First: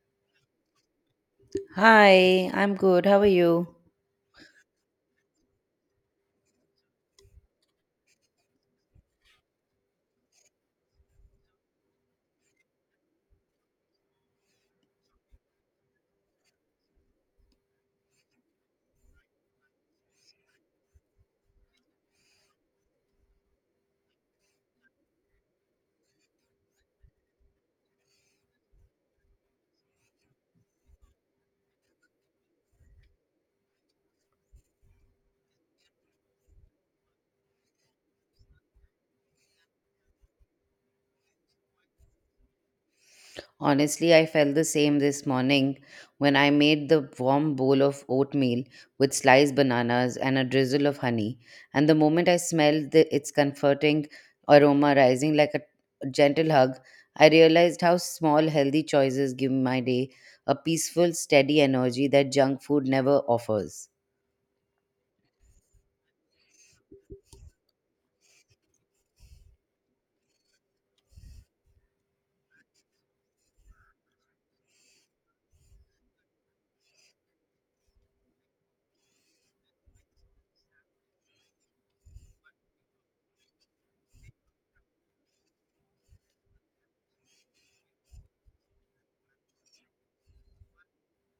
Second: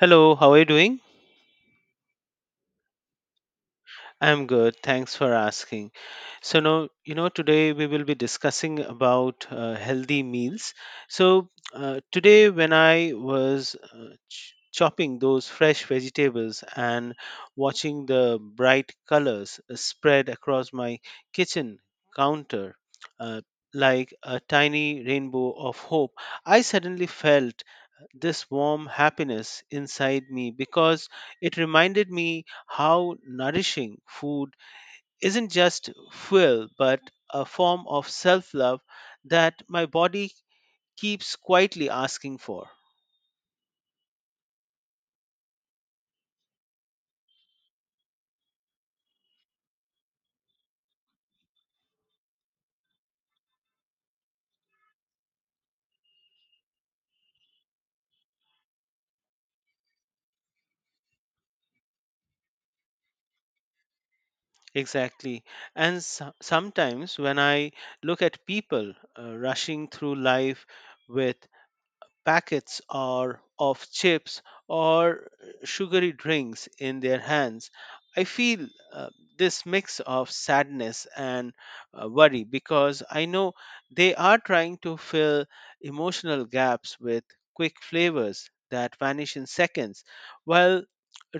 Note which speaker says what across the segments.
Speaker 1: Hello, how are you doing?
Speaker 2: Hi, I'm good. How are you?
Speaker 1: I'm good. Thanks for asking. So now, today we will be discussing about healthy meals. So today, when I was chopping those fresh vegetables and watching the bright colors spread across my kitchen counter, uh, like a tiny rainbow of hope, I suddenly felt this warm happiness inside me because it reminded me how nourishing food isn't just fuel but a form of self love that my body keeps quietly asking for.
Speaker 2: Honestly, I felt the same this morning when I made the warm bowl of oatmeal with sliced bananas and a drizzle of honey. And the moment I smelled its comforting aroma rising like a gentle hug, I realized how small, healthy choices give my day a peaceful, steady energy that junk food never offers.
Speaker 1: Exactly. And sometimes when I look at people rushing through life with packets or of chips or sugary drinks in their hands, I feel uh, this mix of sadness and worry because I know they are trying to fill emotional gaps with quick flavors that vanish in seconds, while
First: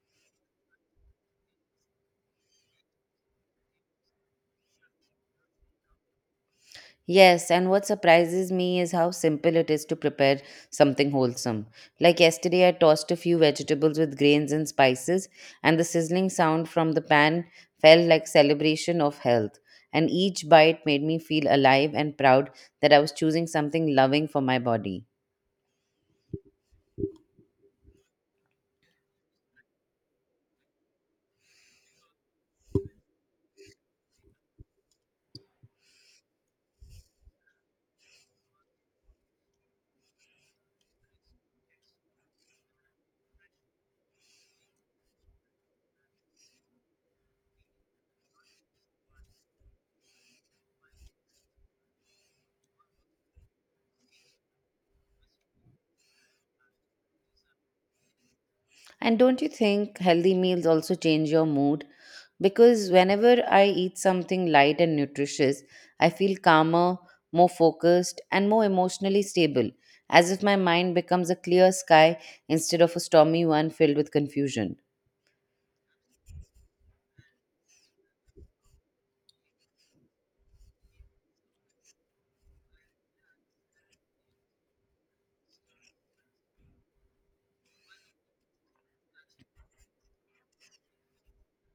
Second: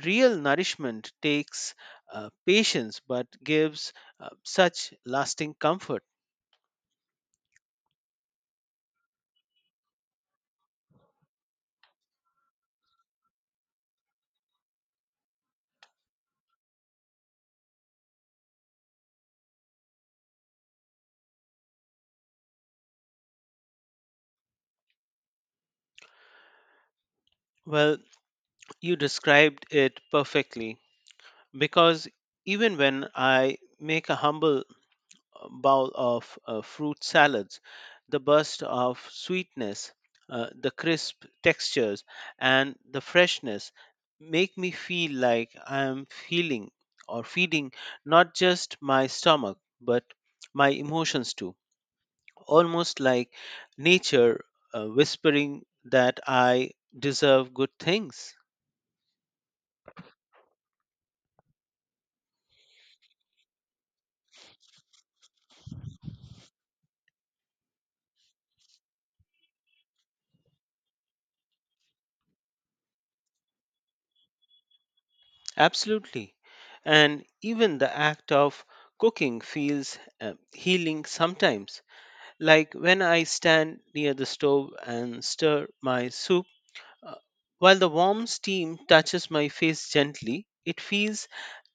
Speaker 1: real nourishment takes patience but gives such lasting comfort.
Speaker 2: Yes, and what surprises me is how simple it is to prepare something wholesome. Like yesterday, I tossed a few vegetables with grains and spices, and the sizzling sound from the pan felt like celebration of health. And each bite made me feel alive and proud that I was choosing something loving for my body.
Speaker 1: Well, you described it perfectly because even when I make a humble bowl of fruit salads, the burst of sweetness, the crisp textures, and the freshness make me feel like I am feeling or feeding not just my stomach but my emotions too. Almost like nature whispering that I deserve good things.
Speaker 2: And don't you think healthy meals also change your mood? Because whenever I eat something light and nutritious, I feel calmer, more focused, and more emotionally stable, as if my mind becomes a clear sky instead of a stormy one filled with confusion.
Speaker 1: Absolutely. And even the act of cooking feels healing sometimes. Like when I stand near the stove and stir my soup, uh, while the warm steam touches my face gently, it feels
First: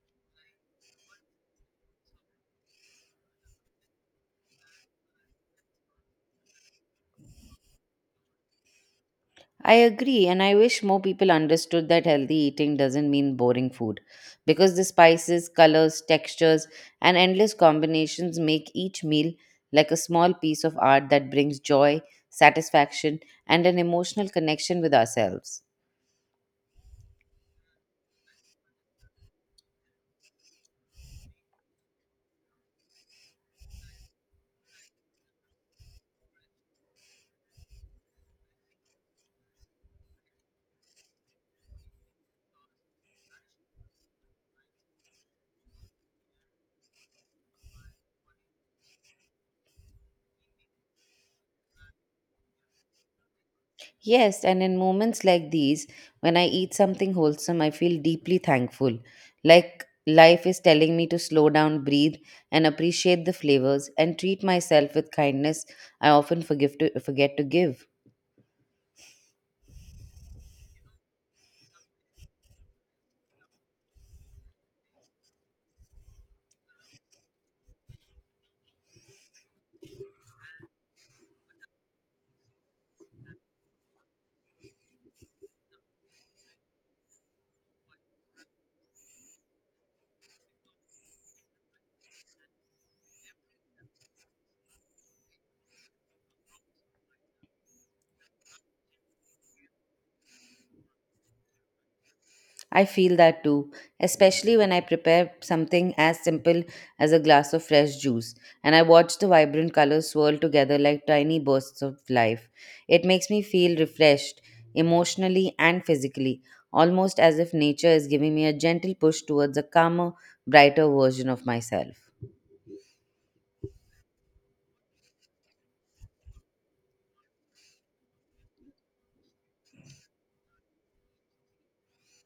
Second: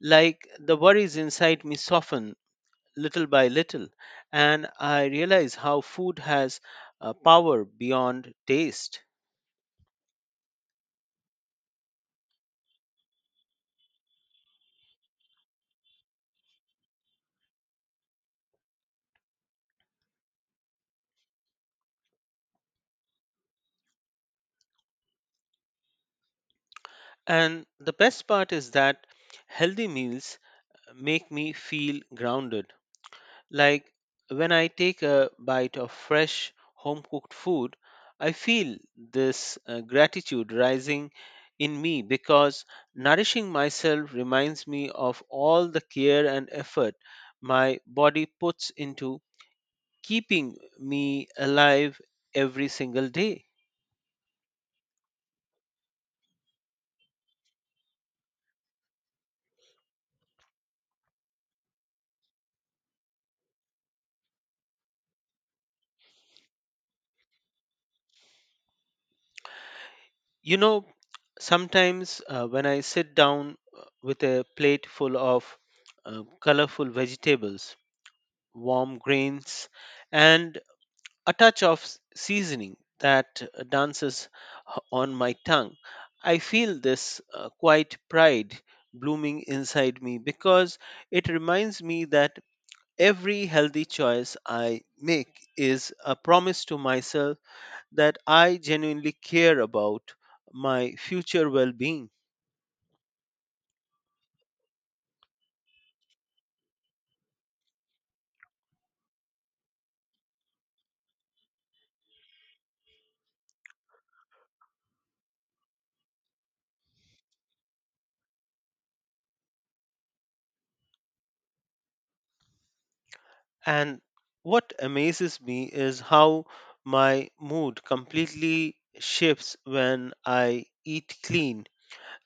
Speaker 1: like the worries inside me soften little by little. And I realize how food has power beyond taste.
Speaker 2: I agree, and I wish more people understood that healthy eating doesn't mean boring food because the spices, colors, textures, and endless combinations make each meal like a small piece of art that brings joy, satisfaction, and an emotional connection with ourselves.
Speaker 1: And the best part is that healthy meals make me feel grounded. Like when I take a bite of fresh home cooked food, I feel this gratitude rising in me because nourishing myself reminds me of all the care and effort my body puts into keeping me alive every single day.
Speaker 2: Yes, and in moments like these, when I eat something wholesome, I feel deeply thankful. Like life is telling me to slow down, breathe, and appreciate the flavors, and treat myself with kindness I often forget to give.
Speaker 1: You know, sometimes when I sit down with a plate full of colorful vegetables, warm grains, and a touch of seasoning that dances on my tongue, I feel this quiet pride blooming inside me because it reminds me that every healthy choice I make is a promise to myself that I genuinely care about my future well being.
Speaker 2: I feel that too, especially when I prepare something as simple as a glass of fresh juice and I watch the vibrant colors swirl together like tiny bursts of life. It makes me feel refreshed emotionally and physically, almost as if nature is giving me a gentle push towards a calmer, brighter version of myself.
Speaker 1: And what amazes me is how my mood completely shifts when I eat clean.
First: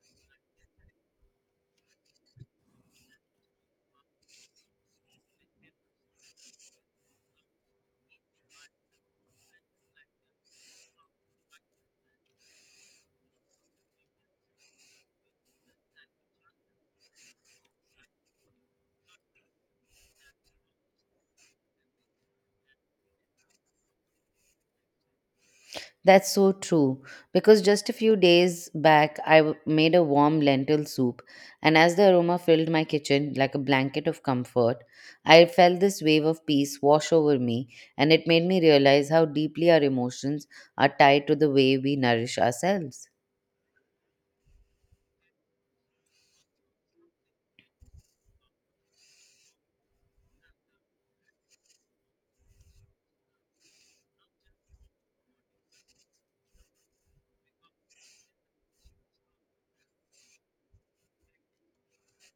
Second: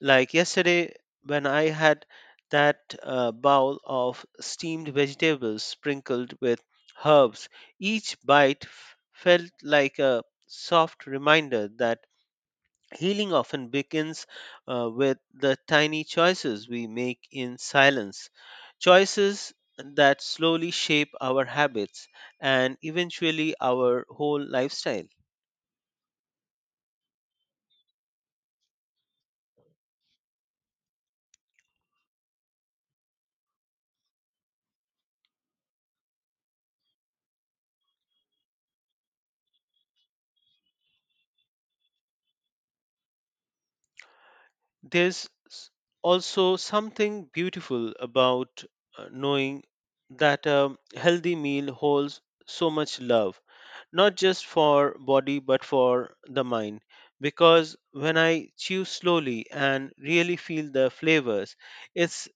Speaker 1: Like yesterday, when I had that bowl of steamed vegetables sprinkled with herbs, each bite felt like a soft reminder that healing often begins with the tiny choices we make in silence, choices that slowly shape our habits and eventually our whole lifestyle.
Speaker 2: That's so true. Because just a few days back, made a warm lentil soup, and as the aroma filled my kitchen like a blanket of comfort, I felt this wave of peace wash over me, and it made me realize how deeply our emotions are tied to the way we nourish ourselves.
Speaker 1: There's also something beautiful about knowing that a healthy meal holds so much love, not just for body but for the mind, because when I chew slowly and really feel the flavors, it's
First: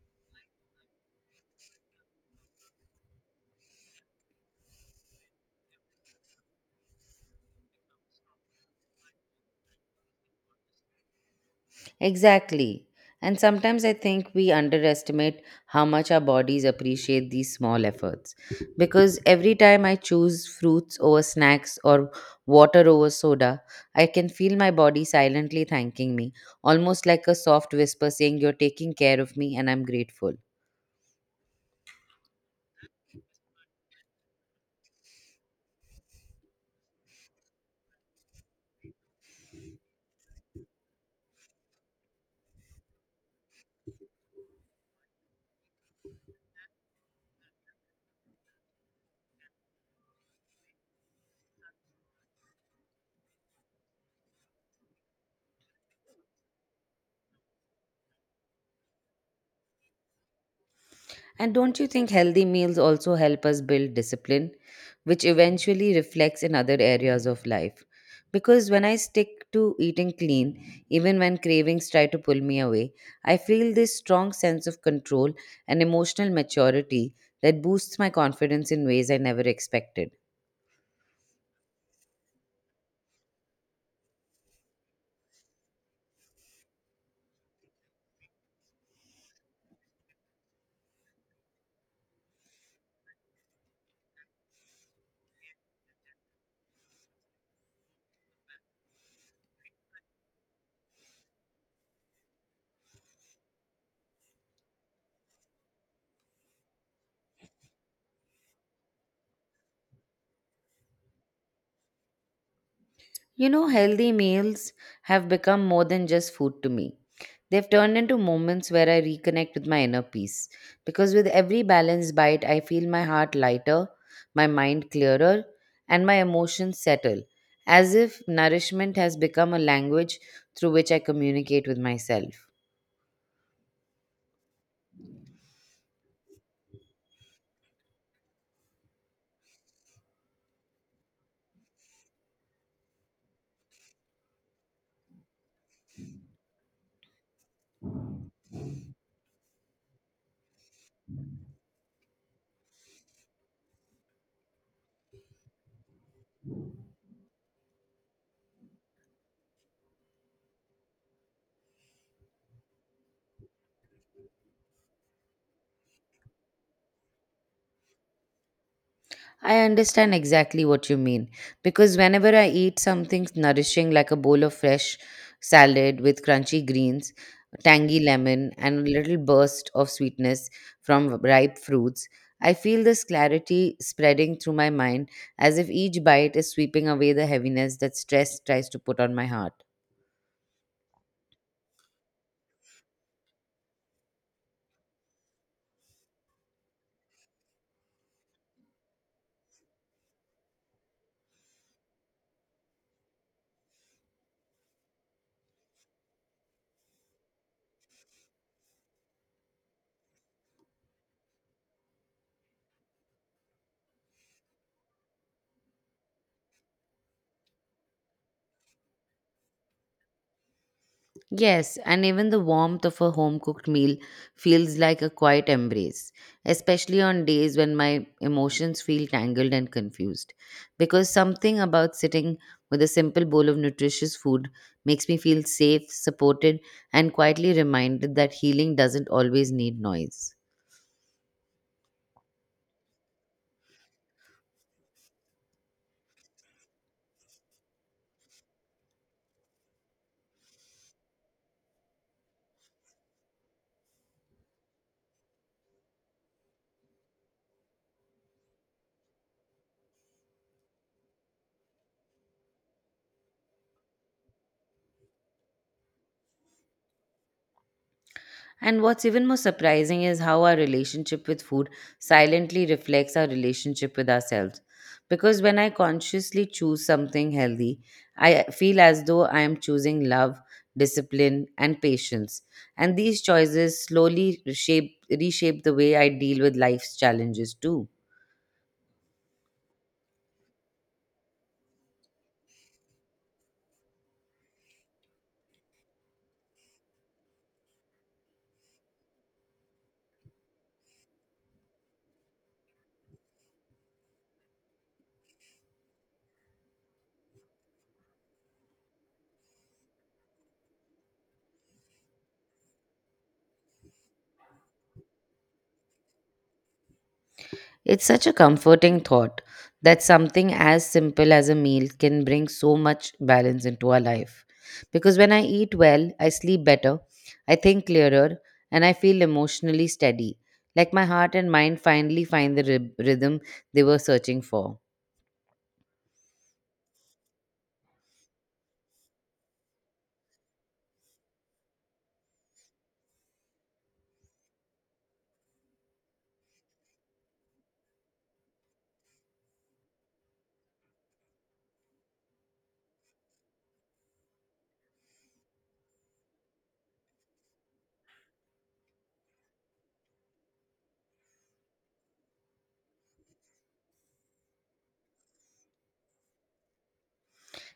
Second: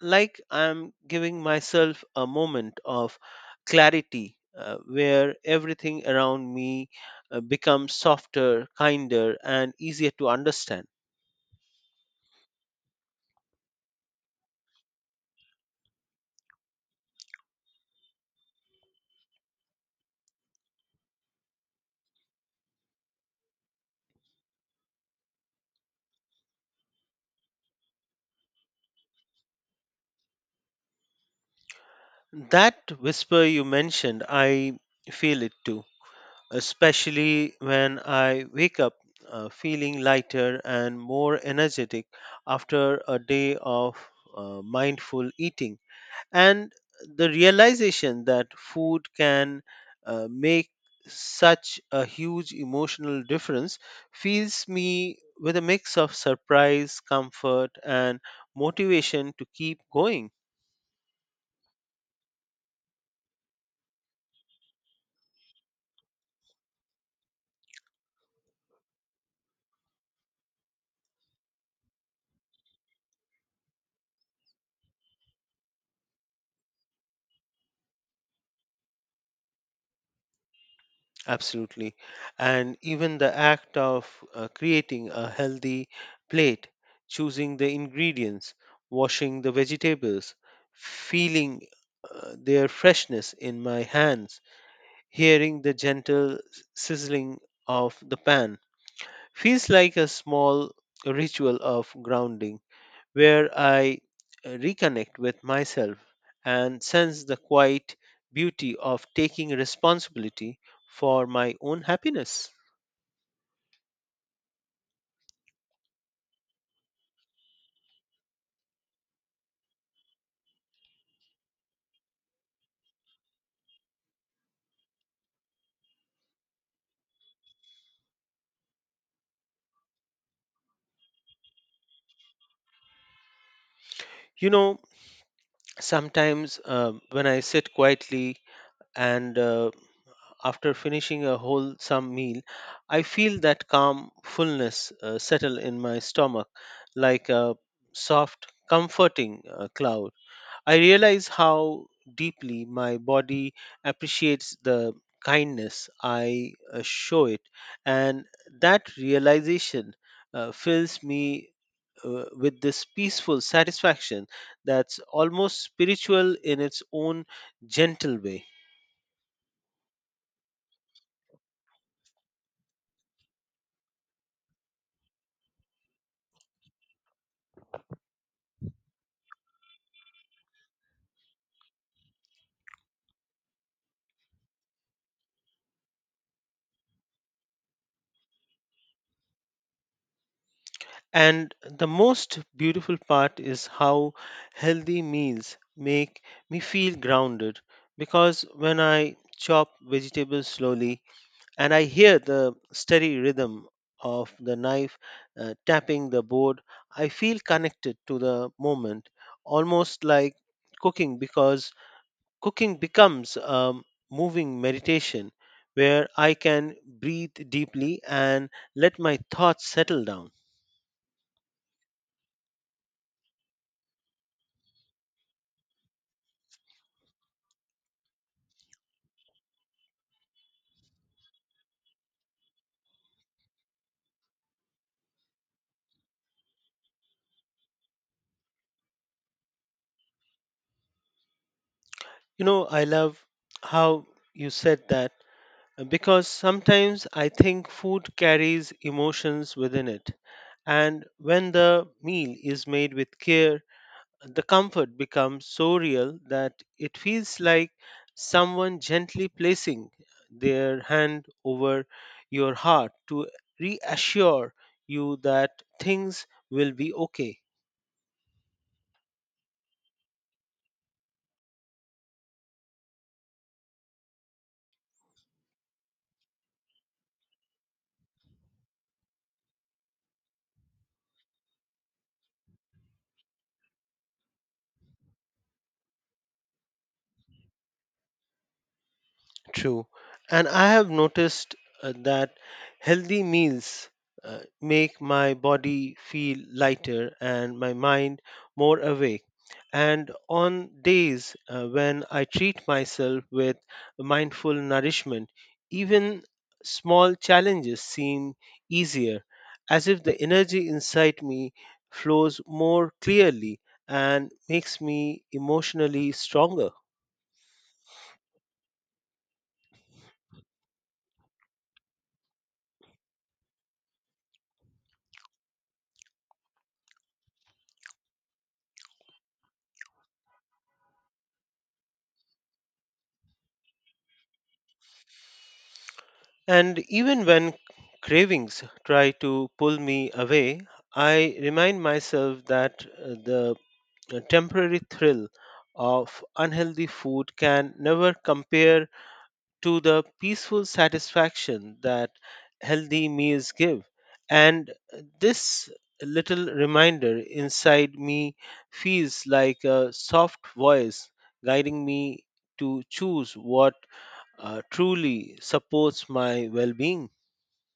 Speaker 1: like I'm giving myself a moment of clarity where everything around me becomes softer, kinder, and easier to understand.
Speaker 2: Exactly. And sometimes I think we underestimate how much our bodies appreciate these small efforts. Because every time I choose fruits over snacks or water over soda, I can feel my body silently thanking me, almost like a soft whisper saying, "You're taking care of me and I'm grateful."
Speaker 1: That whisper you mentioned, I feel it too, especially when I wake up feeling lighter and more energetic after a day of mindful eating. And the realization that food can make such a huge emotional difference fills me with a mix of surprise, comfort, and motivation to keep going.
Speaker 2: And don't you think healthy meals also help us build discipline, which eventually reflects in other areas of life? Because when I stick to eating clean, even when cravings try to pull me away, I feel this strong sense of control and emotional maturity that boosts my confidence in ways I never expected.
Speaker 1: Absolutely. And even the act of creating a healthy plate, choosing the ingredients, washing the vegetables, feeling their freshness in my hands, hearing the gentle sizzling of the pan, feels like a small ritual of grounding where I reconnect with myself and sense the quiet beauty of taking responsibility for my own happiness.
Speaker 2: You know, healthy meals have become more than just food to me. They've turned into moments where I reconnect with my inner peace. Because with every balanced bite, I feel my heart lighter, my mind clearer, and my emotions settle, as if nourishment has become a language through which I communicate with myself.
Speaker 1: You know, sometimes when I sit quietly and after finishing a wholesome meal, I feel that calm fullness settle in my stomach like a soft, comforting cloud. I realize how deeply my body appreciates the kindness I show it, and that realization fills me with this peaceful satisfaction that's almost spiritual in its own gentle way.
Speaker 2: I understand exactly what you mean because whenever I eat something nourishing like a bowl of fresh salad with crunchy greens, tangy lemon, and a little burst of sweetness from ripe fruits, I feel this clarity spreading through my mind as if each bite is sweeping away the heaviness that stress tries to put on my heart.
Speaker 1: And the most beautiful part is how healthy meals make me feel grounded, because when I chop vegetables slowly and I hear the steady rhythm of the knife tapping the board, I feel connected to the moment, almost like cooking, because cooking becomes a moving meditation where I can breathe deeply and let my thoughts settle down.
Speaker 2: Yes, and even the warmth of a home cooked meal feels like a quiet embrace, especially on days when my emotions feel tangled and confused. Because something about sitting with a simple bowl of nutritious food makes me feel safe, supported, and quietly reminded that healing doesn't always need noise.
Speaker 1: You know, I love how you said that because sometimes I think food carries emotions within it. And when the meal is made with care, the comfort becomes so real that it feels like someone gently placing their hand over your heart to reassure you that things will be okay.
Speaker 2: And what's even more surprising is how our relationship with food silently reflects our relationship with ourselves. Because when I consciously choose something healthy, I feel as though I am choosing love, discipline, and patience. And these choices slowly reshape the way I deal with life's challenges too.
Speaker 1: True. And I have noticed that healthy meals make my body feel lighter and my mind more awake. And on days when I treat myself with mindful nourishment, even small challenges seem easier, as if the energy inside me flows more clearly and makes me emotionally stronger.
Speaker 2: It's such a comforting thought that something as simple as a meal can bring so much balance into our life. Because when I eat well, I sleep better, I think clearer, and I feel emotionally steady. Like my heart and mind finally find the rhythm they were searching for.
Speaker 1: And even when cravings try to pull me away, I remind myself that the temporary thrill of unhealthy food can never compare to the peaceful satisfaction that healthy meals give. And this little reminder inside me feels like a soft voice guiding me to choose what truly supports my well being.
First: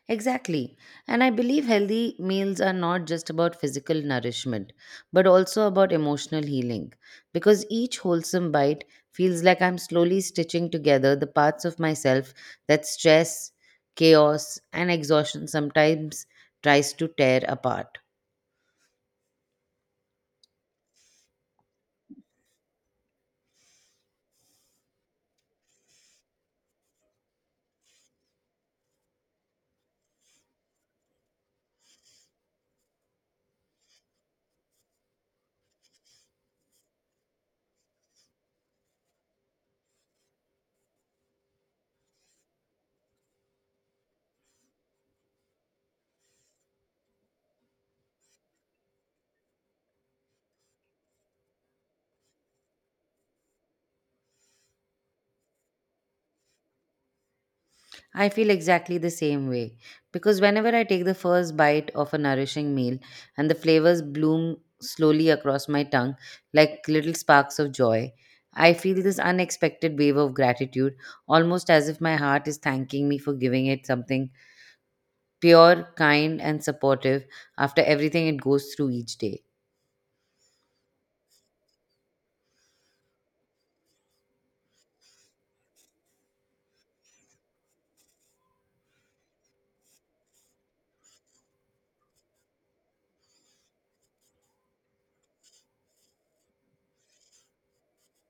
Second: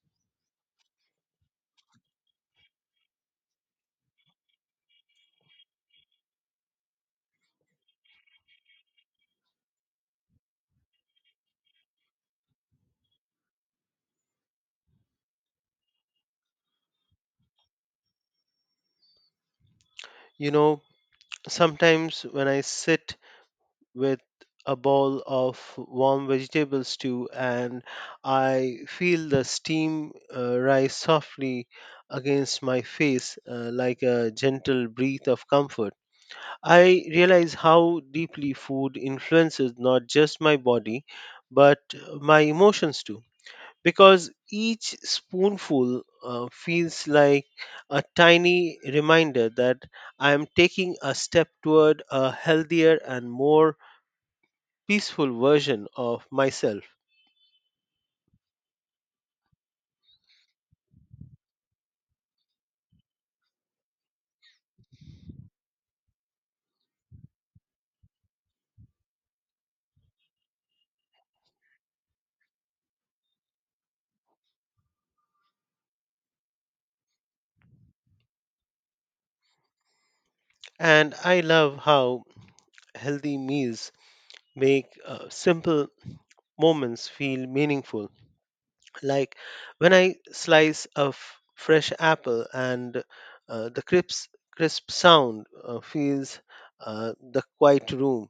Speaker 2: Exactly. And I believe healthy meals are not just about physical nourishment, but also about emotional healing. Because each wholesome bite feels like I'm slowly stitching together the parts of myself that stress, chaos, and exhaustion sometimes tries to tear apart.
Speaker 1: You know, sometimes when I sit with a bowl of warm vegetable stew and I feel the steam rise softly against my face like a gentle breath of comfort, I realize how deeply food influences not just my body but my emotions too, because each spoonful feels like a tiny reminder that I am taking a step toward a healthier and more peaceful version of myself.
Speaker 2: I feel exactly the same way because whenever I take the first bite of a nourishing meal and the flavors bloom slowly across my tongue like little sparks of joy, I feel this unexpected wave of gratitude, almost as if my heart is thanking me for giving it something pure, kind, and supportive after everything it goes through each day.
Speaker 1: And I love how healthy meals make simple moments feel meaningful. Like when I slice a fresh apple and uh, the crisp, crisp sound fills the quiet room,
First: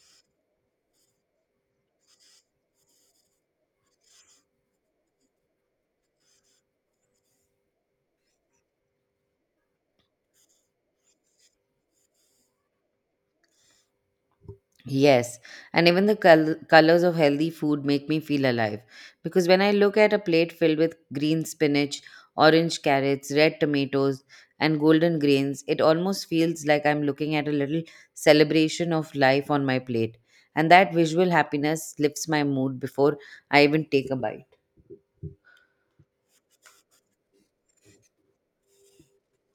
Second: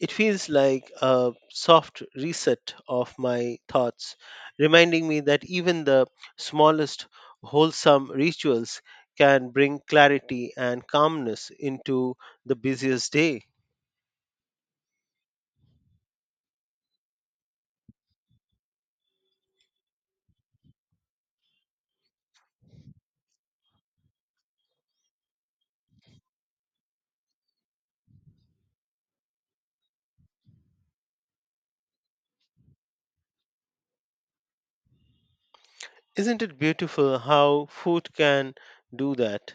Speaker 1: it feels like a soft reset of my thoughts, reminding me that even the smallest wholesome rituals can bring clarity and calmness into the busiest day.
Speaker 2: Yes, and even the colors of healthy food make me feel alive because when I look at a plate filled with green spinach, orange carrots, red tomatoes, and golden grains, it almost feels like I'm looking at a little celebration of life on my plate. And that visual happiness lifts my mood before I even take a bite.
Speaker 1: Isn't it beautiful how food can do that?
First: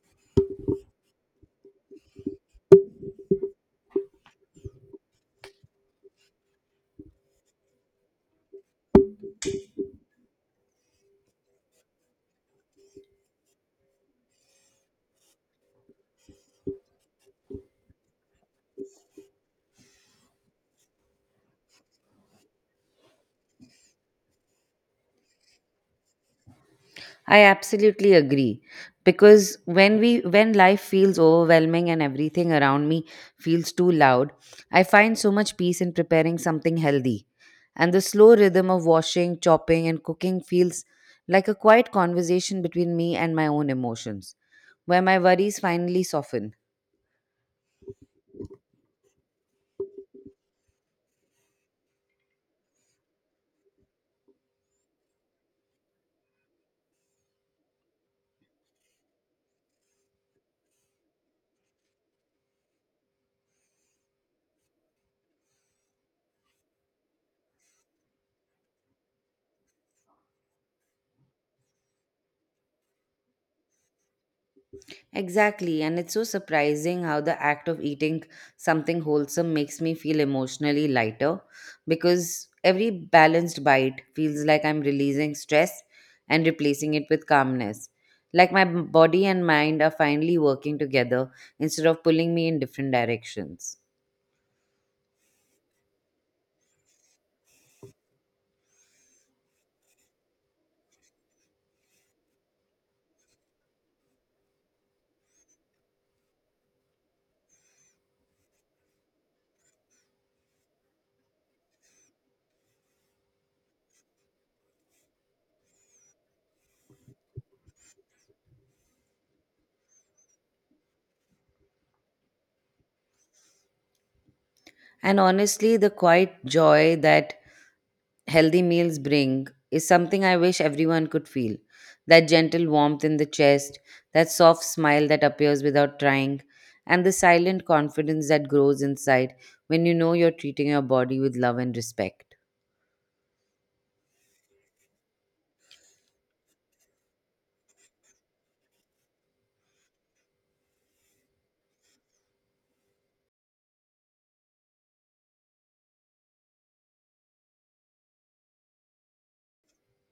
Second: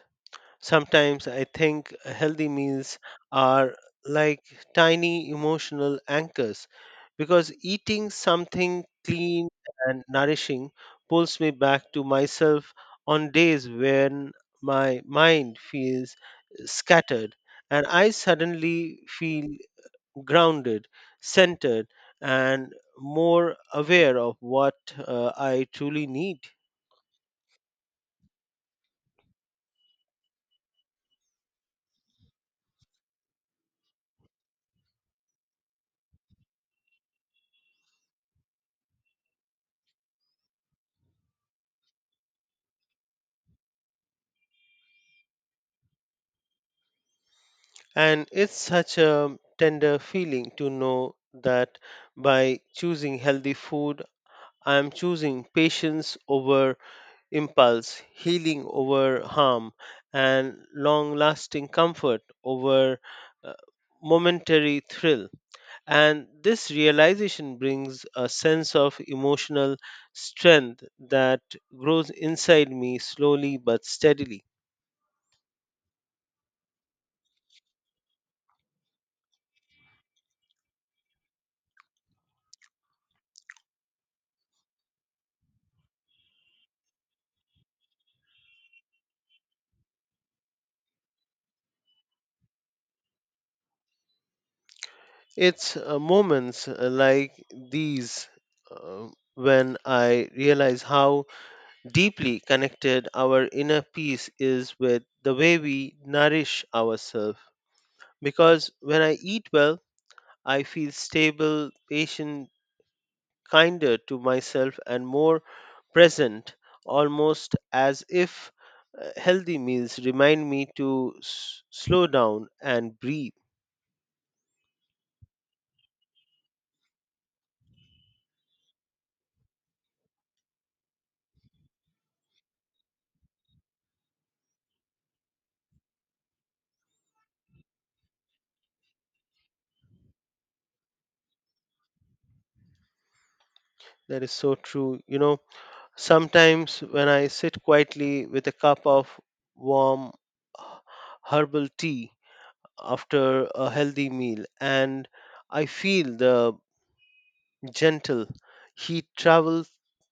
Speaker 1: Sometimes I think healthy meals are like tiny emotional anchors, because eating something clean and nourishing pulls me back to myself on days when my mind feels scattered, and I suddenly feel grounded, centered, and more aware of what I truly need.
Speaker 2: I absolutely agree because when life feels overwhelming and everything around me feels too loud, I find so much peace in preparing something healthy. And the slow rhythm of washing, chopping and cooking feels like a quiet conversation between me and my own emotions, where my worries finally soften.
Speaker 1: And it's such a tender feeling to know that by choosing healthy food, I am choosing patience over impulse, healing over harm, and long lasting comfort over uh, momentary thrill. And this realization brings a sense of emotional strength that grows inside me slowly but steadily.
Speaker 2: Exactly, and it's so surprising how the act of eating something wholesome makes me feel emotionally lighter because every balanced bite feels like I'm releasing stress and replacing it with calmness. Like my body and mind are finally working together instead of pulling me in different directions.
Speaker 1: It's moments like these uh, when I realize how deeply connected our inner peace is with the way we nourish ourselves. Because when I eat well, I feel stable, patient, kinder to myself, and more present, almost as if healthy meals remind me to slow down and breathe.
Speaker 2: And honestly, the quiet joy that healthy meals bring is something I wish everyone could feel. That gentle warmth in the chest, that soft smile that appears without trying, and the silent confidence that grows inside when you know you're treating your body with love and respect.
Speaker 1: That is so true. You know, sometimes, when I sit quietly with a cup of warm herbal tea after a healthy meal, and I feel the gentle heat travel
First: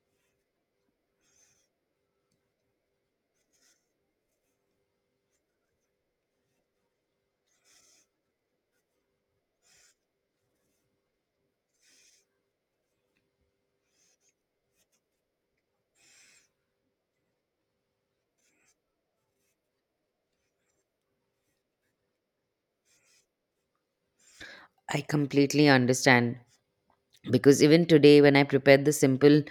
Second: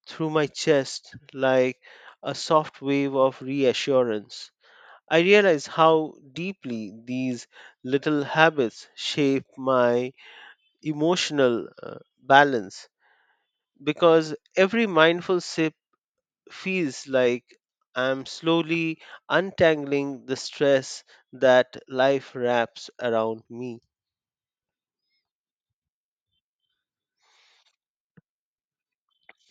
Speaker 1: through my chest like a soft wave of reassurance, I realize how deeply these little habits shape my emotional balance, because every mindful sip feels like I'm slowly untangling the stress that life wraps around me.
Speaker 2: I completely understand because even today when I prepared the simple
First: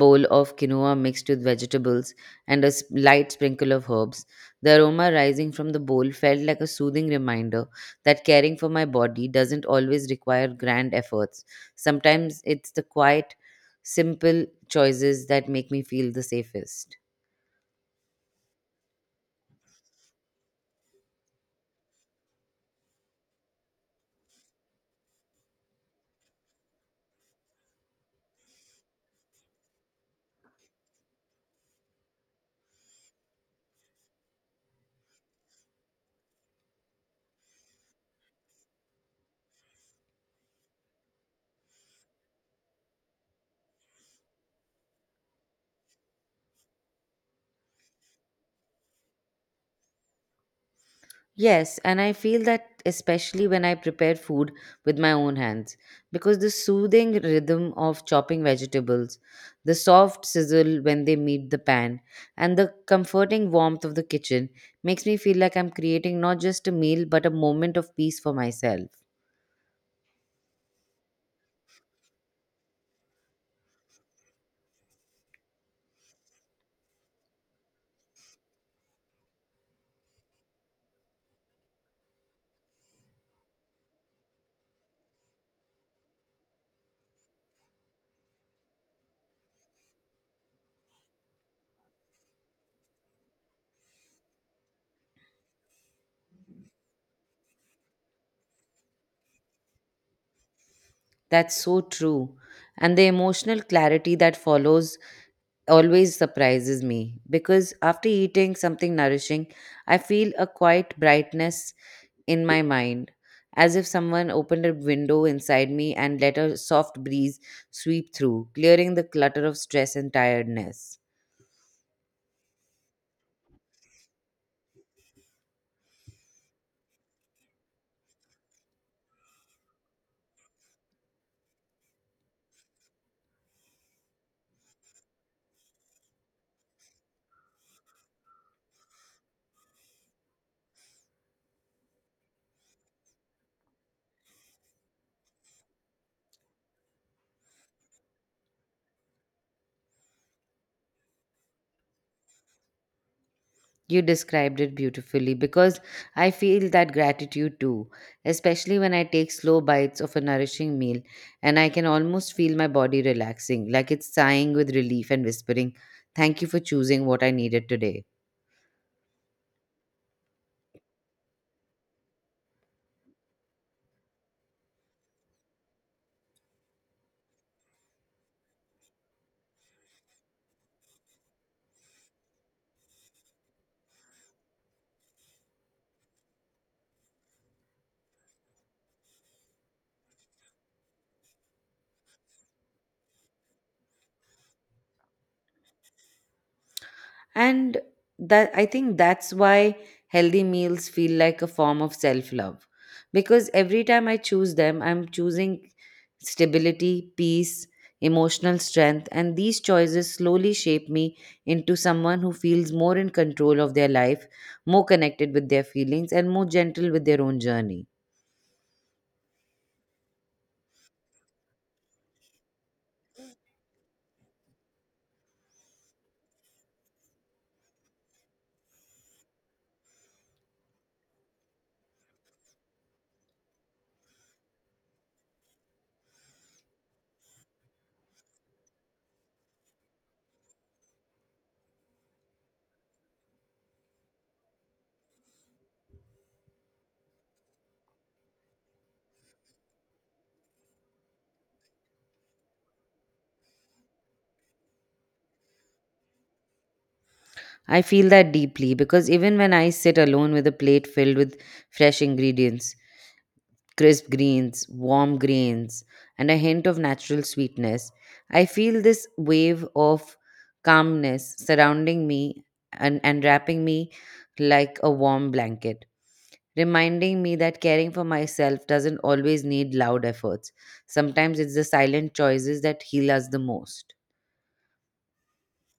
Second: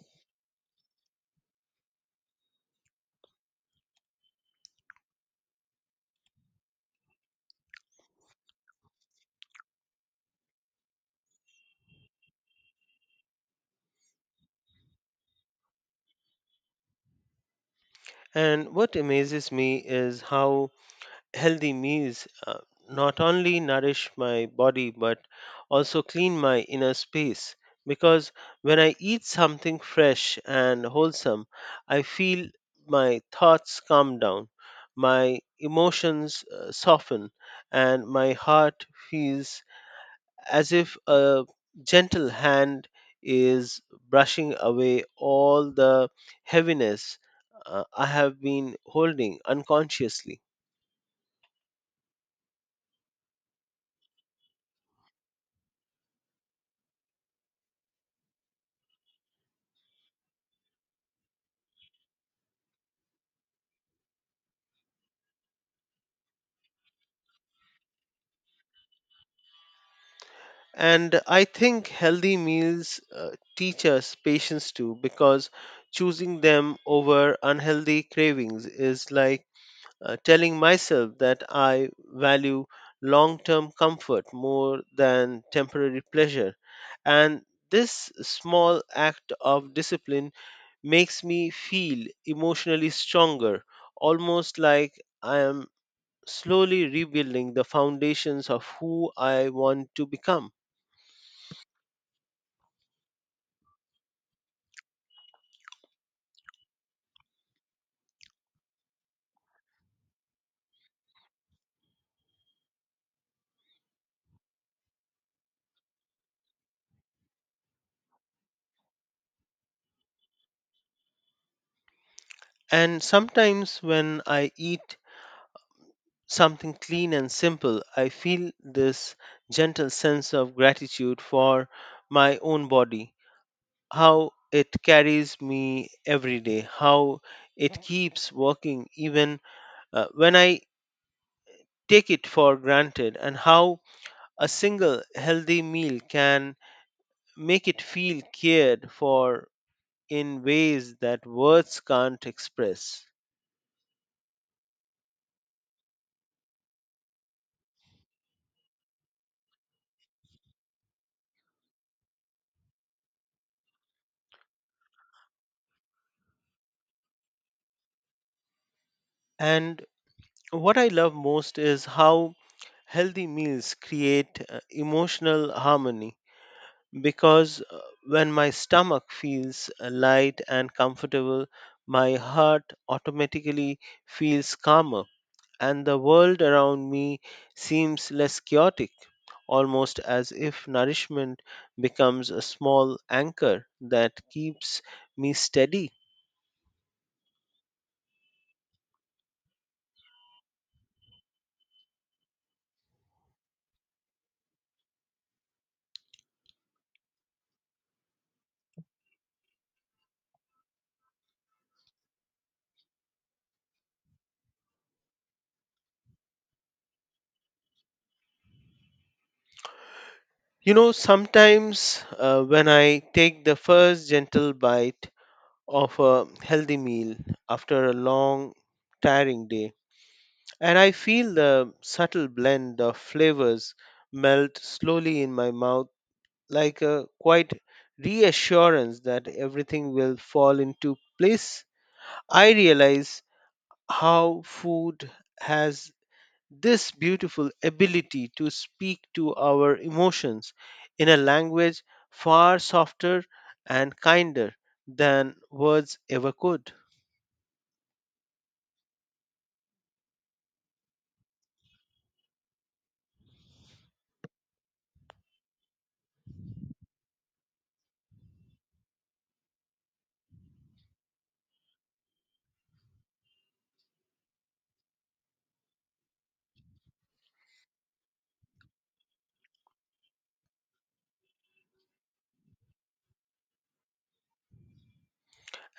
Speaker 2: bowl of quinoa mixed with vegetables and a light sprinkle of herbs, the aroma rising from the bowl felt like a soothing reminder that caring for my body doesn't always require grand efforts. Sometimes it's the quiet, simple choices that make me feel the safest.
Speaker 1: And what amazes me is how healthy meals not only nourish my body but also clean my inner space. Because when I eat something fresh and wholesome, I feel my thoughts calm down, my emotions soften, and my heart feels as if a gentle hand is brushing away all the heaviness I have been holding unconsciously.
Speaker 2: Yes, and I feel that especially when I prepare food with my own hands, because the soothing rhythm of chopping vegetables, the soft sizzle when they meet the pan, and the comforting warmth of the kitchen makes me feel like I'm creating not just a meal but a moment of peace for myself.
Speaker 1: And I think healthy meals teach us patience too, because choosing them over unhealthy cravings is like telling myself that I value long term comfort more than temporary pleasure. And this small act of discipline makes me feel emotionally stronger, almost like I am slowly rebuilding the foundations of who I want to become.
Speaker 2: That's so true. And the emotional clarity that follows always surprises me because after eating something nourishing, I feel a quiet brightness in my mind, as if someone opened a window inside me and let a soft breeze sweep through, clearing the clutter of stress and tiredness.
Speaker 1: And sometimes when I eat something clean and simple, I feel this gentle sense of gratitude for my own body, how it carries me every day, how it keeps working even when I take it for granted, and how a single healthy meal can make it feel cared for in ways that words can't express.
Speaker 2: You described it beautifully because I feel that gratitude too, especially when I take slow bites of a nourishing meal and I can almost feel my body relaxing, like it's sighing with relief and whispering, "Thank you for choosing what I needed today."
Speaker 1: And what I love most is how healthy meals create emotional harmony, because when my stomach feels light and comfortable, my heart automatically feels calmer and the world around me seems less chaotic, almost as if nourishment becomes a small anchor that keeps me steady.
Speaker 2: And that I think that's why healthy meals feel like a form of self love. Because every time I choose them, I'm choosing stability, peace, emotional strength, and these choices slowly shape me into someone who feels more in control of their life, more connected with their feelings, and more gentle with their own journey.
Speaker 1: You know, sometimes when I take the first gentle bite of a healthy meal after a long, tiring day, and I feel the subtle blend of flavors melt slowly in my mouth like a quite reassurance that everything will fall into place. I realize how food has this beautiful ability to speak to our emotions in a language far softer and kinder than words ever could.
Speaker 2: I feel that deeply because even when I sit alone with a plate filled with fresh ingredients, crisp greens, warm grains, and a hint of natural sweetness, I feel this wave of calmness surrounding me and wrapping me like a warm blanket, reminding me that caring for myself doesn't always need loud efforts. Sometimes it's the silent choices that heal us the most.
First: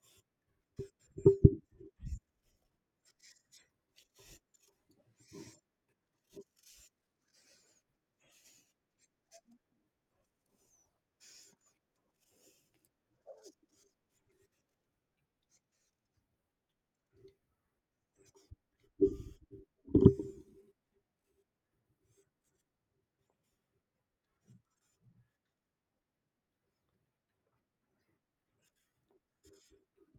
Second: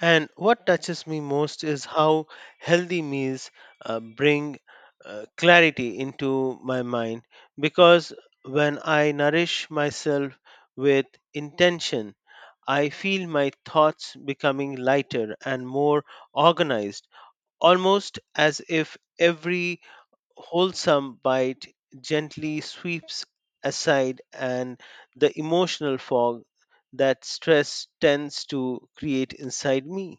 Speaker 1: And what touches me most is how healthy meals bring clarity into my mind because when I nourish myself with intention, I feel my thoughts becoming lighter and more organized, almost as if every wholesome bite gently sweeps aside and the emotional fog that stress tends to create inside me.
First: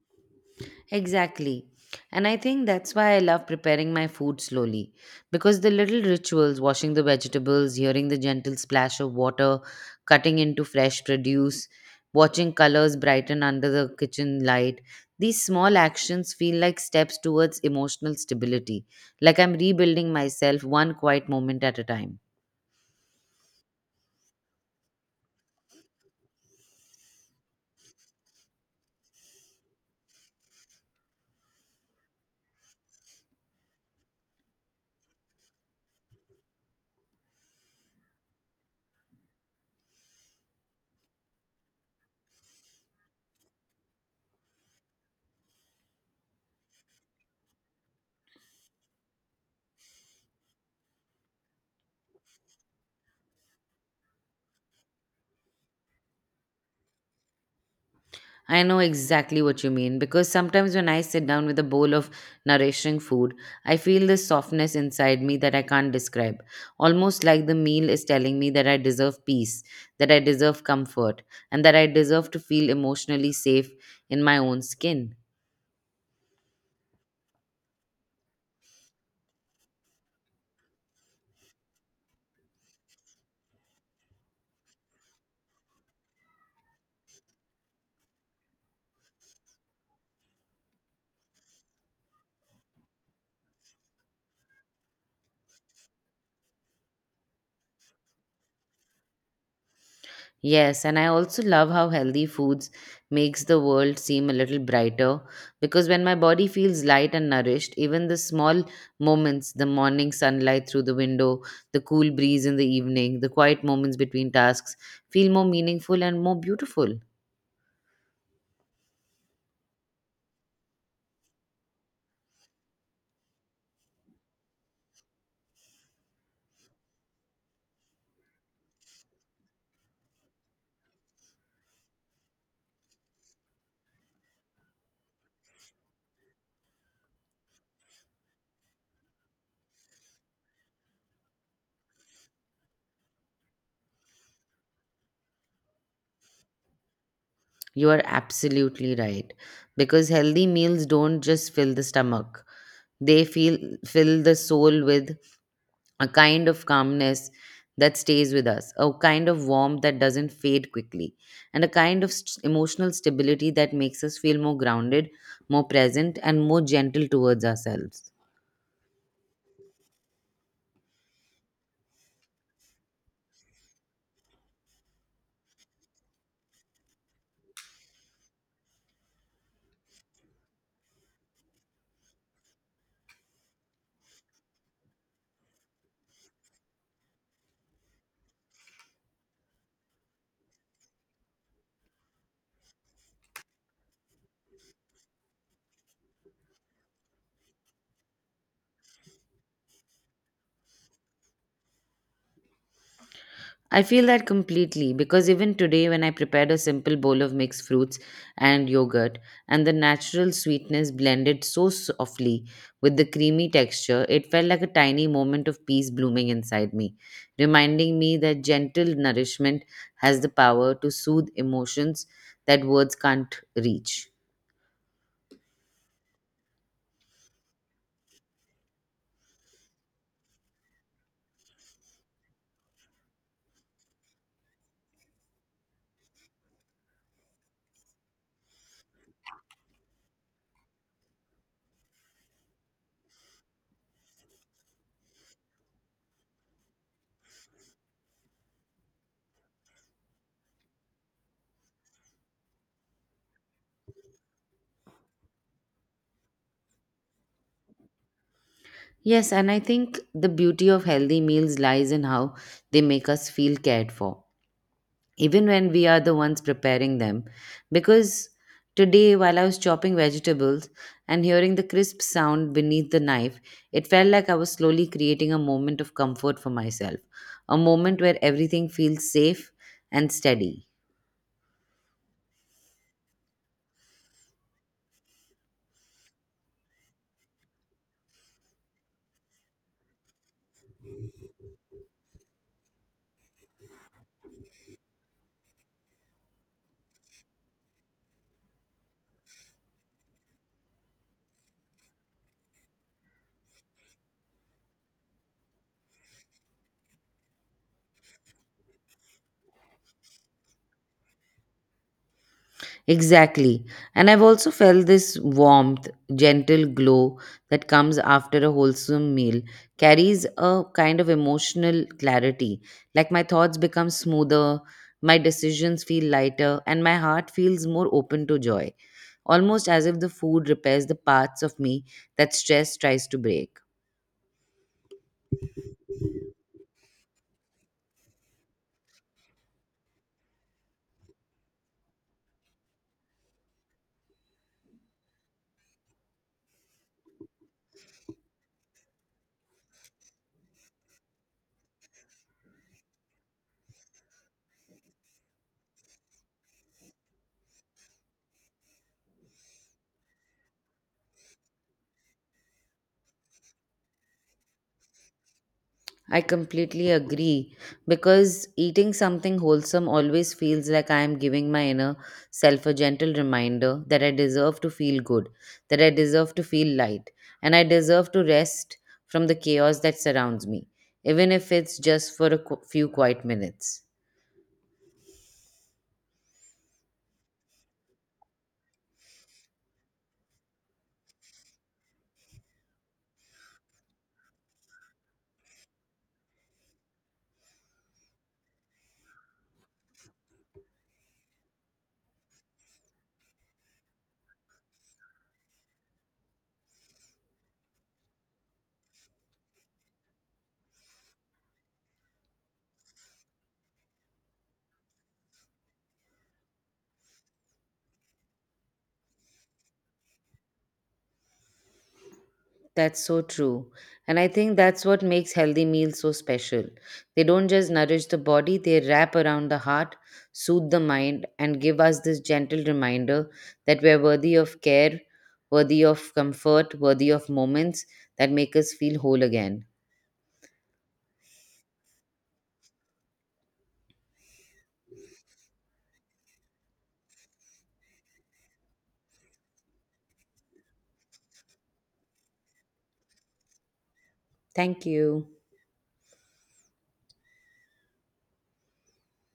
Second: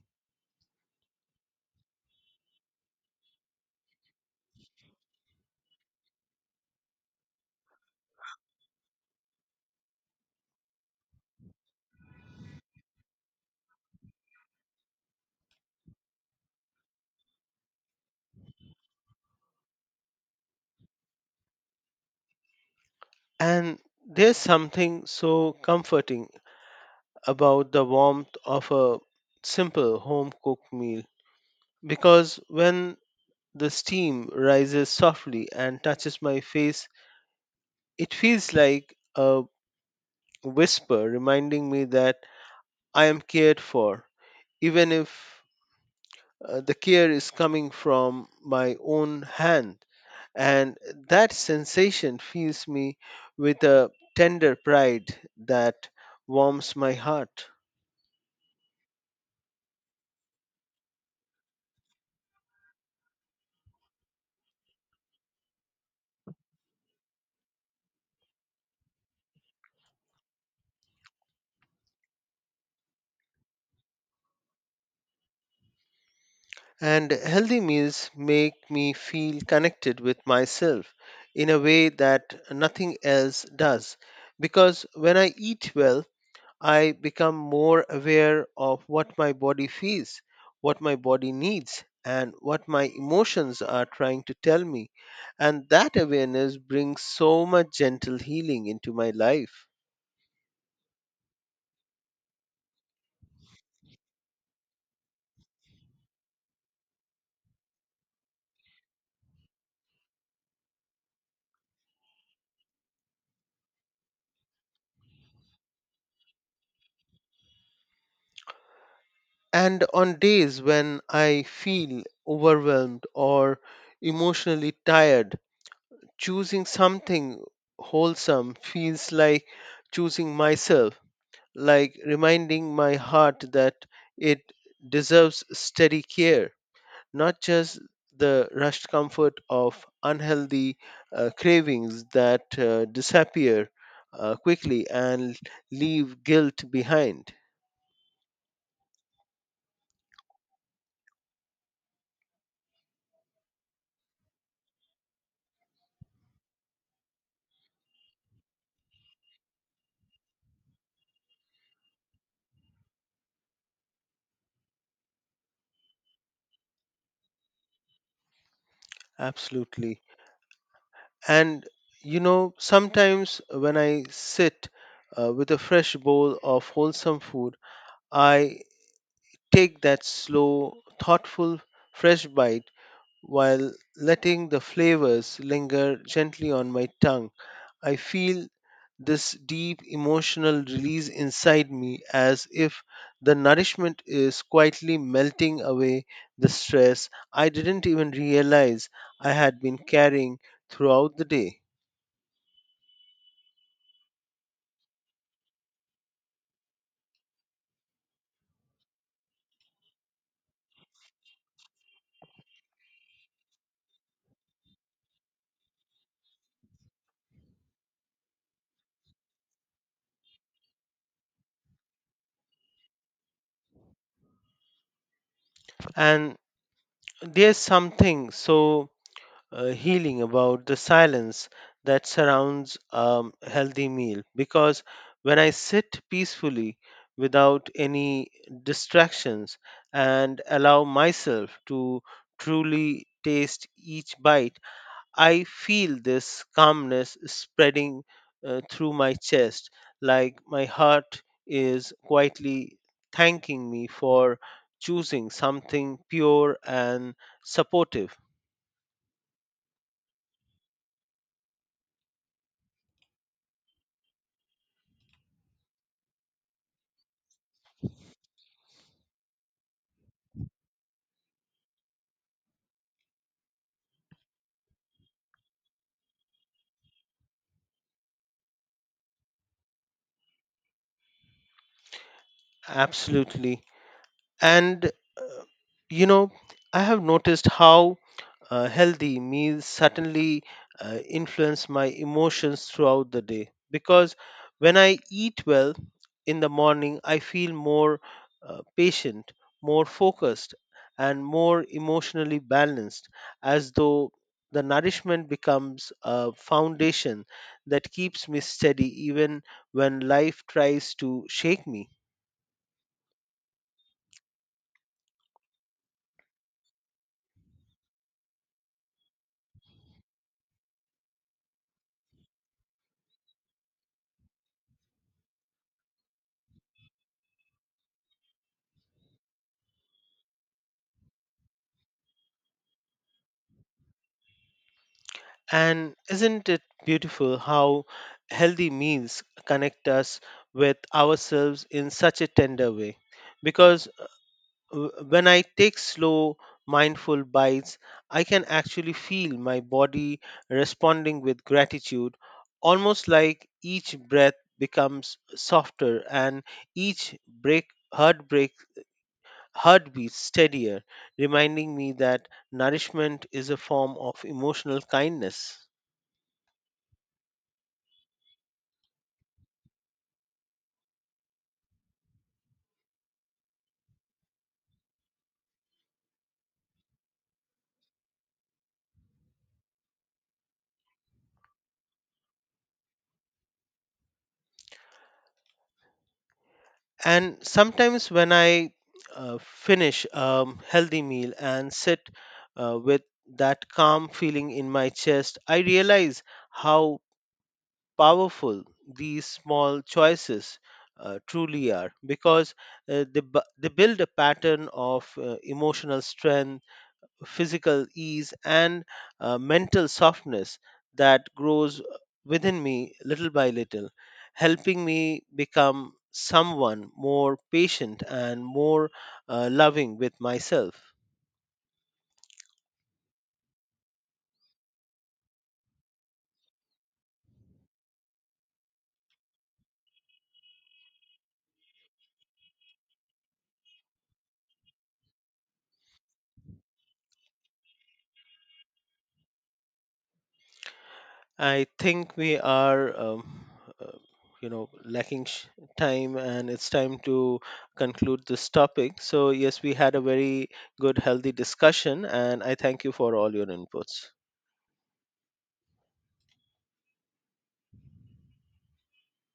Speaker 2: Exactly. And I think that's why I love preparing my food slowly. Because the little rituals, washing the vegetables, hearing the gentle splash of water, cutting into fresh produce, watching colors brighten under the kitchen light, these small actions feel like steps towards emotional stability. Like I'm rebuilding myself one quiet moment at a time.
Speaker 1: And there's something so comforting about the warmth of a simple home cooked meal because when the steam rises softly and touches my face, it feels like a whisper reminding me that I am cared for, even if the care is coming from my own hand. And that sensation fills me with a tender pride that warms my heart.
Speaker 2: I know exactly what you mean because sometimes when I sit down with a bowl of nourishing food, I feel this softness inside me that I can't describe. Almost like the meal is telling me that I deserve peace, that I deserve comfort, and that I deserve to feel emotionally safe in my own skin.
Speaker 1: And healthy meals make me feel connected with myself in a way that nothing else does. Because when I eat well, I become more aware of what my body feels, what my body needs, and what my emotions are trying to tell me. And that awareness brings so much gentle healing into my life.
Speaker 2: Yes, and I also love how healthy foods makes the world seem a little brighter because when my body feels light and nourished, even the small moments, the morning sunlight through the window, the cool breeze in the evening, the quiet moments between tasks feel more meaningful and more beautiful.
Speaker 1: And on days when I feel overwhelmed or emotionally tired, choosing something wholesome feels like choosing myself, like reminding my heart that it deserves steady care, not just the rushed comfort of unhealthy cravings that disappear quickly and leave guilt behind.
Speaker 2: You are absolutely right because healthy meals don't just fill the stomach. They feel fill the soul with a kind of calmness that stays with us, a kind of warmth that doesn't fade quickly, and a kind of emotional stability that makes us feel more grounded, more present, and more gentle towards ourselves.
Speaker 1: Absolutely. And you know, sometimes when I sit with a fresh bowl of wholesome food, I take that slow, thoughtful, fresh bite while letting the flavors linger gently on my tongue. I feel this deep emotional release inside me as if the nourishment is quietly melting away the stress I didn't even realize I had been carrying throughout the day.
Speaker 2: I feel that completely because even today, when I prepared a simple bowl of mixed fruits and yogurt, and the natural sweetness blended so softly with the creamy texture, it felt like a tiny moment of peace blooming inside me, reminding me that gentle nourishment has the power to soothe emotions that words can't reach.
Speaker 1: And there's something so healing about the silence that surrounds a healthy meal because when I sit peacefully without any distractions and allow myself to truly taste each bite, I feel this calmness spreading through my chest like my heart is quietly thanking me for choosing something pure and supportive.
Speaker 2: Yes, and I think the beauty of healthy meals lies in how they make us feel cared for even when we are the ones preparing them. Because today, while I was chopping vegetables and hearing the crisp sound beneath the knife, it felt like I was slowly creating a moment of comfort for myself, a moment where everything feels safe and steady.
Speaker 1: Absolutely. And you know, I have noticed how healthy meals certainly influence my emotions throughout the day because when I eat well in the morning, I feel more patient, more focused, and more emotionally balanced, as though the nourishment becomes a foundation that keeps me steady even when life tries to shake me.
Speaker 2: Exactly. And I've also felt this warmth, gentle glow that comes after a wholesome meal carries a kind of emotional clarity. Like my thoughts become smoother, my decisions feel lighter, and my heart feels more open to joy, almost as if the food repairs the parts of me that stress tries to break.
Speaker 1: And isn't it beautiful how healthy meals connect us with ourselves in such a tender way? Because when I take slow, mindful bites, I can actually feel my body responding with gratitude, almost like each breath becomes softer and each break heartbreak heartbeat steadier, reminding me that nourishment is a form of emotional kindness.
Speaker 2: I completely agree because eating something wholesome always feels like I am giving my inner self a gentle reminder that I deserve to feel good, that I deserve to feel light, and I deserve to rest from the chaos that surrounds me, even if it's just for a few quiet minutes.
Speaker 1: And sometimes when I finish a healthy meal and sit with that calm feeling in my chest, I realize how powerful these small choices truly are because they build a pattern of emotional strength, physical ease, and mental softness that grows within me little by little, helping me become someone more patient and more loving with myself.
Speaker 2: That's so true. And I think that's what makes healthy meals so special. They don't just nourish the body, they wrap around the heart, soothe the mind, and give us this gentle reminder that we're worthy of care, worthy of comfort, worthy of moments that make us feel whole again.
Speaker 1: I think we are uh, lacking time, and it's time to conclude this topic. So, yes, we had a very good, healthy discussion, and I thank you for all your inputs.
Speaker 2: Thank you.